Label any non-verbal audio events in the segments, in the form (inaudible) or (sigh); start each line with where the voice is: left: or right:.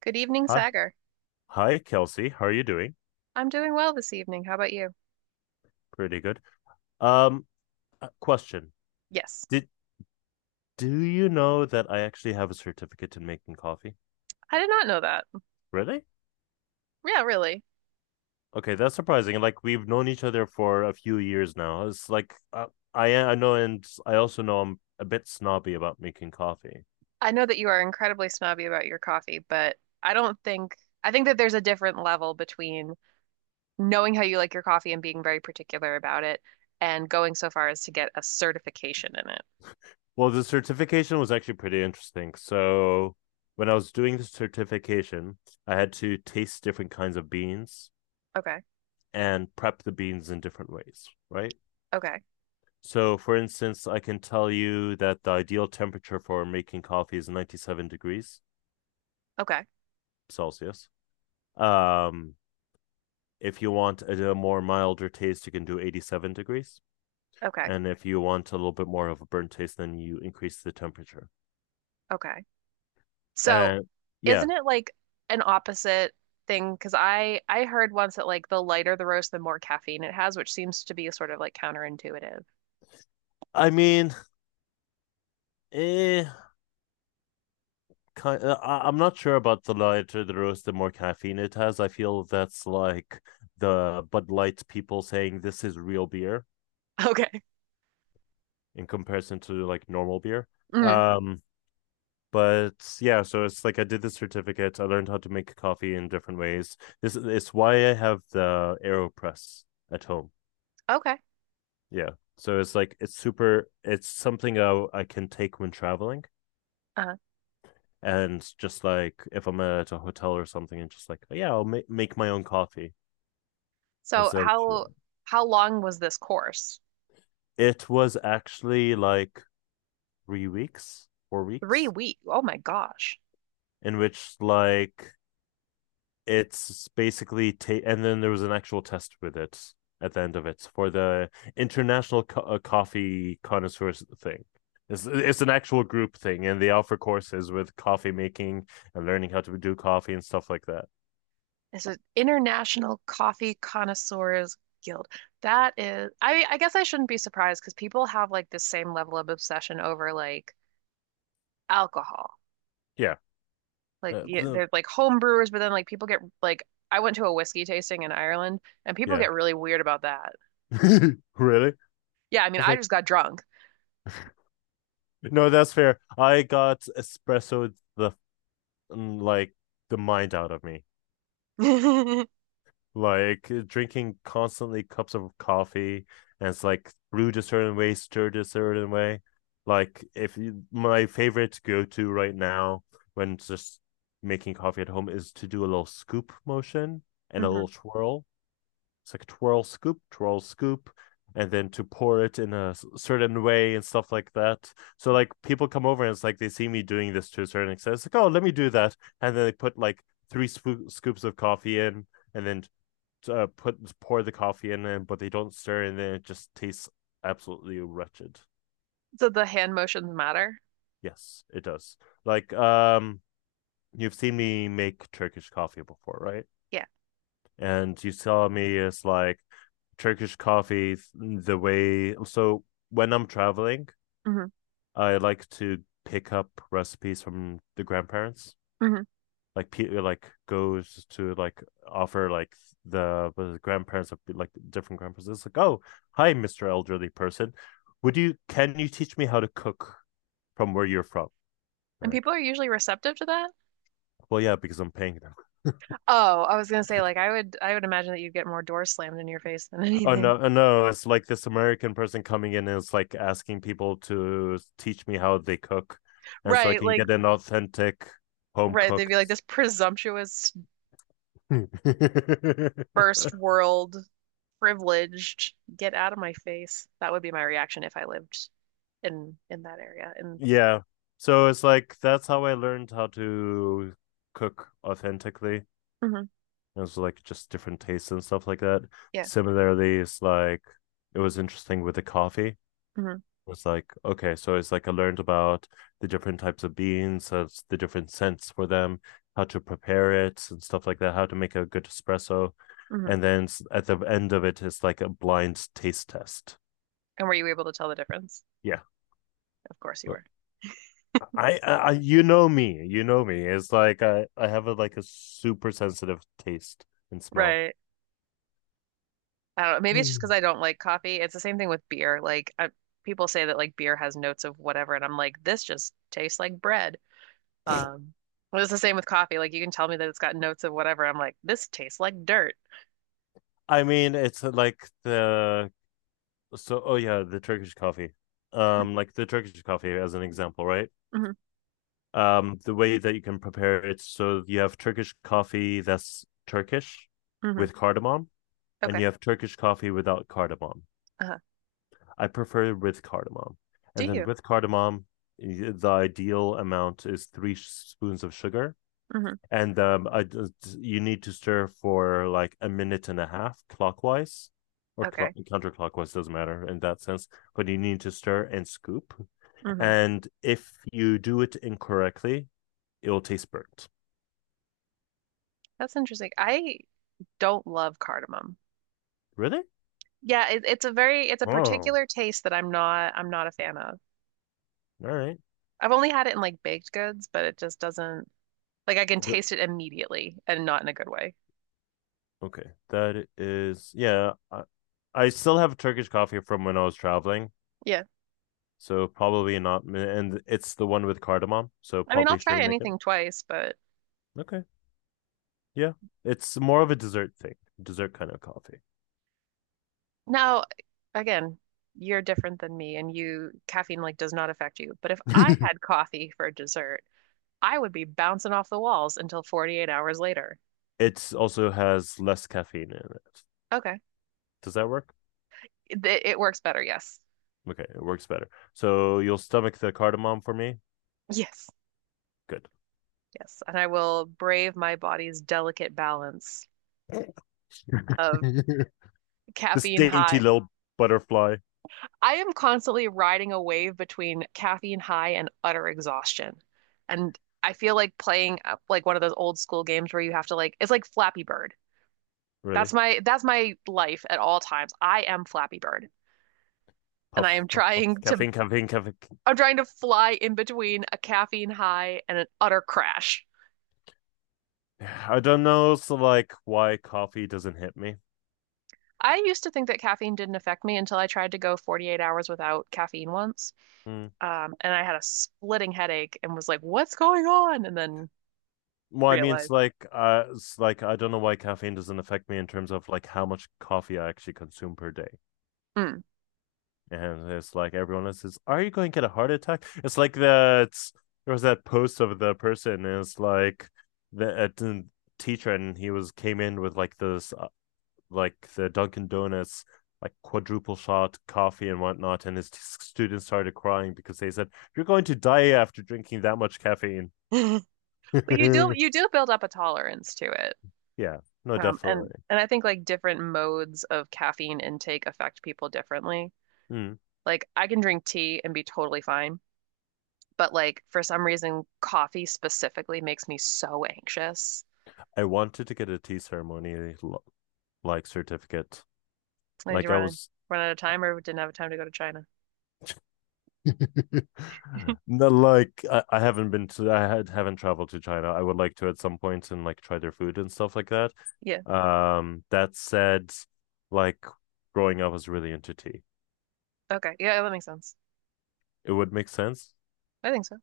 right: Good evening,
left: Hi.
right: Sagar.
left: Hi, Kelsey. How are you doing?
right: I'm doing well this evening. How about you?
left: Pretty good. Um, Question.
right: Yes.
left: Did do you know that I actually have a certificate in making coffee?
right: I did not know that.
left: Really?
right: Yeah, really.
left: Okay, that's surprising. Like we've known each other for a few years now. It's like I know, and I also know I'm a bit snobby about making coffee.
right: I know that you are incredibly snobby about your coffee, but I don't think I think that there's a different level between knowing how you like your coffee and being very particular about it and going so far as to get a certification in it.
left: Well, the certification was actually pretty interesting. So when I was doing the certification, I had to taste different kinds of beans
right: Okay.
left: and prep the beans in different ways, right?
right: Okay.
left: So, for instance, I can tell you that the ideal temperature for making coffee is 97 degrees
right: Okay.
left: Celsius. Um, if you want a more milder taste, you can do 87 degrees.
right: Okay.
left: And if you want a little bit more of a burnt taste, then you increase the temperature.
right: Okay. So,
left: And yeah,
right: isn't it like an opposite thing? Because I heard once that like the lighter the roast, the more caffeine it has, which seems to be sort of like counterintuitive.
left: I mean, eh, I'm not sure about the lighter the roast, the more caffeine it has. I feel that's like the Bud Light people saying this is real beer
right: Okay.
left: in comparison to like normal beer.
right: Mm,
left: Um, but yeah, so it's like I did the certificate, I learned how to make coffee in different ways. This it's why I have the AeroPress at home.
right: okay.
left: Yeah, so it's like it's super, it's something I can take when traveling,
right: Uh,
left: and just like if I'm at a hotel or something, and just like yeah I'll make my own coffee
right: so
left: instead of chai.
right: how long was this course?
left: It was actually like 3 weeks, four
right: Three
left: weeks
right: weeks. Oh my gosh.
left: in which like it's basically and then there was an actual test with it at the end of it for the international coffee connoisseurs thing. It's an actual group thing, and they offer courses with coffee making and learning how to do coffee and stuff like that.
right: It's an International Coffee Connoisseurs Guild. That is, I guess I shouldn't be surprised because people have like this same level of obsession over like alcohol.
left: Yeah,
right: Like
left: uh,
right: yeah,
left: the-
right: they're like home brewers, but then like people get like I went to a whiskey tasting in Ireland and people
left: yeah,
right: get really weird about that.
left: (laughs) really. I
right: Yeah, I mean,
left: was
right: I
left: like,
right: just got drunk.
left: no, that's fair. I got espresso the mm, like the mind out of me.
right: (laughs) Hmm.
left: Like drinking constantly cups of coffee, and it's like brewed a certain way, stirred a certain way. Like if you, my favorite go to right now when just making coffee at home is to do a little scoop motion and a little twirl. It's like twirl scoop, and then to pour it in a certain way and stuff like that. So like people come over, and it's like they see me doing this to a certain extent. It's like, oh, let me do that, and then they put like three scoops of coffee in, and then put pour the coffee in it, but they don't stir, and then it just tastes absolutely wretched.
right: So the hand motions matter.
left: Yes, it does. Like you've seen me make Turkish coffee before, right?
right: Yeah.
left: And you saw me as like Turkish coffee the way. So when I'm traveling,
right: Hmm.
left: I like to pick up recipes from the grandparents, like Peter like goes to like offer like the grandparents of like different grandparents. It's like, oh, hi, Mister Elderly person. Would you can you teach me how to cook from where you're from?
right: And
left: They're like,
right: people are usually receptive to that?
left: well, yeah, because I'm paying them.
right: Oh, I was gonna say, like, I would imagine that you'd get more doors slammed in your face than (laughs)
left: Oh
right: anything.
left: no, oh, no, it's like this American person coming in, and it's like asking people to teach me how they cook, and so I
right: Right,
left: can
right: like
left: get an authentic home
right: right, they'd
left: cooked
right: be like, this presumptuous first
left: (laughs)
right: world privileged, get out of my face. That would be my reaction if I lived in that area. And
left: Yeah. So it's like that's how I learned how to cook authentically.
right: mhm,
left: It was like just different tastes and stuff like that.
right: yeah.
left: Similarly, it's like it was interesting with the coffee. It
right: Mhm,
left: was like, okay, so it's like I learned about the different types of beans, the different scents for them, how to prepare it and stuff like that, how to make a good espresso.
right: mhm.
left: And then at the end of it, it's like a blind taste test.
right: And were you able to tell the difference?
left: Yeah.
right: Of course you were.
left: You know me, you know me. It's like I have a like a super sensitive taste and smell.
right: Right. I don't know. Maybe it's just because
left: Mm.
right: I don't like coffee. It's the same thing with beer. Like I, people say that like beer has notes of whatever, and I'm like, this just tastes like bread. Um, it was the same with coffee. Like you can tell me that it's got notes of whatever. I'm like, this tastes like dirt.
left: I mean, it's like the so, oh yeah, the Turkish coffee. Like the Turkish coffee as an example, right?
right: Hmm.
left: The way that you can prepare it, so you have Turkish coffee that's Turkish
right: Hmm.
left: with cardamom, and
right: Okay.
left: you have Turkish coffee without cardamom.
right: Uh-huh.
left: I prefer with cardamom,
right: Do
left: and then
right: you?
left: with cardamom, the ideal amount is three spoons of sugar,
right: Hmm.
left: and you need to stir for like a minute and a half, clockwise or
right: Okay.
left: counterclockwise doesn't matter in that sense, but you need to stir and scoop,
right: Hmm.
left: and if you do it incorrectly, it will taste burnt.
right: That's interesting. I don't love cardamom.
left: Really?
right: Yeah, it's a very it's a
left: Oh, all
right: particular taste that I'm not a fan of.
left: right.
right: I've only had it in like baked goods, but it just doesn't like I can taste it immediately and not in a good way.
left: Okay, that is, yeah, I still have Turkish coffee from when I was traveling,
right: Yeah.
left: so probably not, and it's the one with cardamom, so
right: I mean, I'll
left: probably
right: try
left: shouldn't make it.
right: anything twice, but
left: Okay, yeah, it's more of a dessert thing, dessert kind of coffee.
right: now, again, you're different than me and you caffeine like does not affect you. But if I had
left: (laughs)
right: coffee for dessert, I would be bouncing off the walls until 48 hours later.
left: It also has less caffeine in it.
right: Okay.
left: Does that work?
right: It works better, yes.
left: Okay, it works better. So you'll stomach the cardamom for me.
right: Yes.
left: Good.
right: Yes. And I will brave my body's delicate balance of
left: (laughs) This
right: caffeine
left: dainty
right: high.
left: little butterfly,
right: I am constantly riding a wave between caffeine high and utter exhaustion. And I feel like playing like one of those old school games where you have to like it's like Flappy Bird.
left: really.
right: That's my life at all times. I am Flappy Bird, and I
left: Puff,
right: am
left: puff, puff.
right: trying to
left: Caffeine, caffeine, caffeine.
right: I'm trying to fly in between a caffeine high and an utter crash.
left: I don't know. So, like, why coffee doesn't hit me?
right: I used to think that caffeine didn't affect me until I tried to go 48 hours without caffeine once.
left: Hmm.
right: And I had a splitting headache and was like, "What's going on?" And then
left: Well, I mean, it's
right: realized,
left: like, uh, it's like I don't know why caffeine doesn't affect me in terms of like how much coffee I actually consume per day.
right: mm.
left: And it's like everyone else says, "Are you going to get a heart attack?" It's like that. There was that post of the person. And it's like the teacher, and he was came in with like this, like the Dunkin' Donuts, like quadruple shot coffee and whatnot, and his students started crying because they said, "You're going to die after drinking that much caffeine."
right: (laughs)
left: (laughs)
right: But you do
left: Yeah,
right: you do build up a tolerance to it.
left: no,
right: And
left: definitely.
right: and I think like different modes of caffeine intake affect people differently.
left: Mm.
right: Like I can drink tea and be totally fine, but like for some reason, coffee specifically makes me so anxious.
left: I wanted to get a tea ceremony, like, certificate.
right: Did
left: Like
right: you
left: I
right: run
left: was
right: run out of time or didn't have time to go to China?
left: (laughs) no, like I haven't been to I had, haven't traveled to China. I would like to at some point and like try their food and stuff like that.
right: Yeah.
left: That said, like growing up I was really into tea.
right: Okay. Yeah, that makes sense.
left: It would make sense.
right: I think so.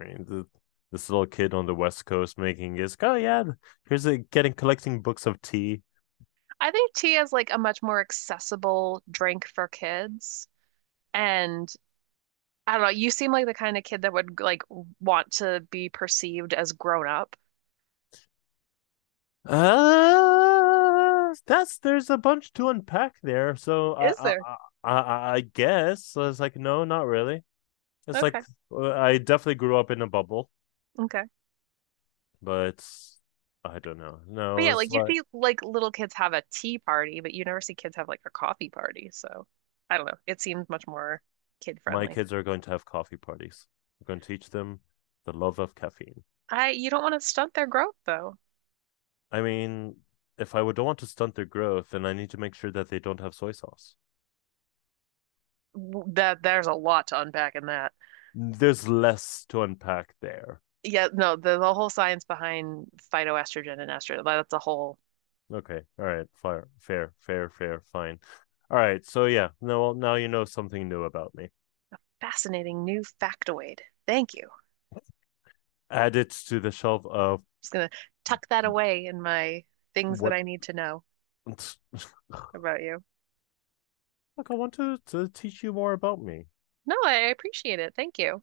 left: I mean, this little kid on the West Coast making his oh yeah, here's a getting collecting books of tea.
right: I think tea is like a much more accessible drink for kids. And I don't know, you seem like the kind of kid that would like want to be perceived as grown up.
left: That's there's a bunch to unpack there. So
right: Is
left: I I
right: there?
left: I, I I guess I was like, no, not really. It's
right: Okay.
left: like I definitely grew up in a bubble,
right: Okay.
left: but I don't know.
right: But
left: No,
right: yeah,
left: it's
right: like you
left: like
right: see like little kids have a tea party, but you never see kids have like a coffee party. So I don't know. It seems much more kid
left: my
right: friendly.
left: kids are going to have coffee parties. I'm going to teach them the love of caffeine.
right: I you don't want to stunt their growth though.
left: I mean, if I would don't want to stunt their growth, then I need to make sure that they don't have soy sauce.
right: That there's a lot to unpack in that.
left: There's less to unpack there.
right: Yeah, no, the whole science behind phytoestrogen and estrogen, that's a whole
left: Okay. All right. Fair, fair, fair, fair, fine. All right. So yeah, no, well, now you know something new about me.
right: fascinating new factoid. Thank you. I'm
left: Add it to the shelf of
right: just gonna tuck that away in my things that
left: what.
right: I need to know
left: (laughs) Look,
right: about you.
left: I want to teach you more about me.
right: No, I appreciate it. Thank you.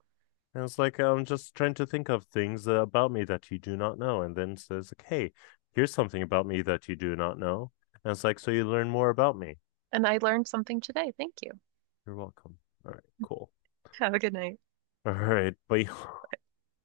left: And it's like I'm just trying to think of things about me that you do not know, and then says like, "Hey, here's something about me that you do not know." And it's like, so you learn more about me.
right: And I learned something today. Thank you.
left: You're welcome. All right, cool.
right: Have a good night.
left: (laughs) All right, but